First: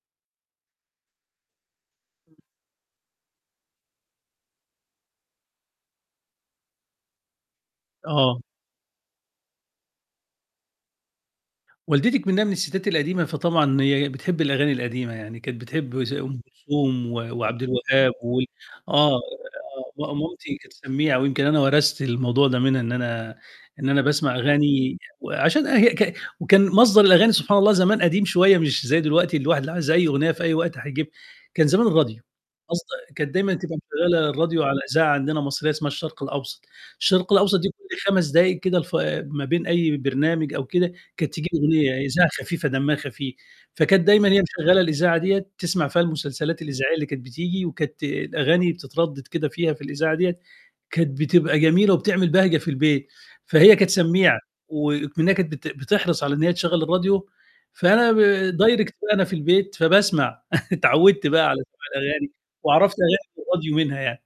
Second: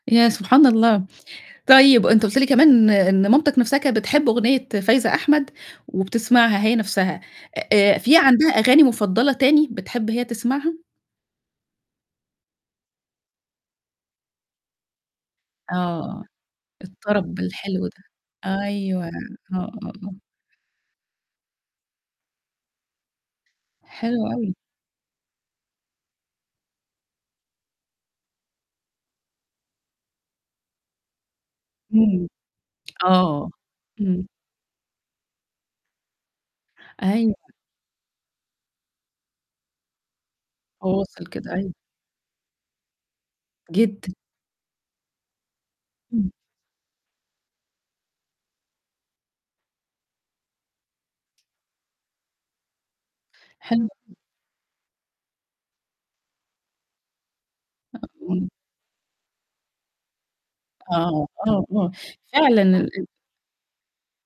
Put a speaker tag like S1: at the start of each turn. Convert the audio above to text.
S1: يا سبحان الله! طيب، أنت قُلت لي كمان إن مامتك نفْسَها كانت بتحب أغنية فايزة أحمد وبتسمعها هي نفْسَها، آآ، في
S2: آه.
S1: عندها أغاني مُفضّلة تاني بتحب هي تسمعها؟
S2: والدتي إكمنّها من الستات القديمة فطبعًا هي بتحب الأغاني القديمة يعني، كانت بتحب زَي
S1: آه،
S2: أم كلثوم و
S1: الطَرَب الحلو ده،
S2: وعبدالوهاب وال
S1: أيوه، آه،
S2: آه،
S1: آه، آه.
S2: م مامتي كانت سمّيعة، ويمكن أنا ورثت الموضوع ده منها إن أنا إن أنا
S1: حلو
S2: باسمع
S1: أوي.
S2: أغاني وعشان هي ك وكان مصدر الأغاني سبحان الله زمان قديم شوية مش زَي دلوقتي الواحد اللي عايز أي أغنية في أي وقت هيجيبها. كان زمان الراديو،
S1: إمم.
S2: قصد كانت
S1: آه.
S2: دايمًا تبقى
S1: إمم.
S2: مشغلة الراديو على إذاعة عندنا مصرية اسمها الشرق الأوسط، الشرق
S1: أيوه.
S2: الأوسط كل 5 دقائق كده الف ما بين أي برنامج أو كده
S1: فواصل
S2: كانت تيجي
S1: كده، أيوه.
S2: أغنية إذاعة خفيفة دمها خفيف، فكانت
S1: جدًا.
S2: دايمًا هي مشغّلة الإذاعة ديّة تسمع فيها
S1: إمم.
S2: المسلسلات الإذاعية اللي كانت بتيجي، وكانت الأغاني بتتردد كده فيها في الإذاعة ديّة، كانت بتبقى جميلة وبتعمل بهجة في البيت. فهي كانت
S1: حلوة.
S2: سميعة وإكمنّها كانت بت بتحرص على إن هي تشغل الراديو فأنا ب
S1: إمم.
S2: direct وأنا في البيت فباسمع،
S1: آه،
S2: اتعودت بقى على
S1: آه،
S2: سَمَاع
S1: آه.
S2: الأغاني،
S1: فعلًا ال
S2: وعرفت
S1: ال
S2: أغاني الراديو منها يعني.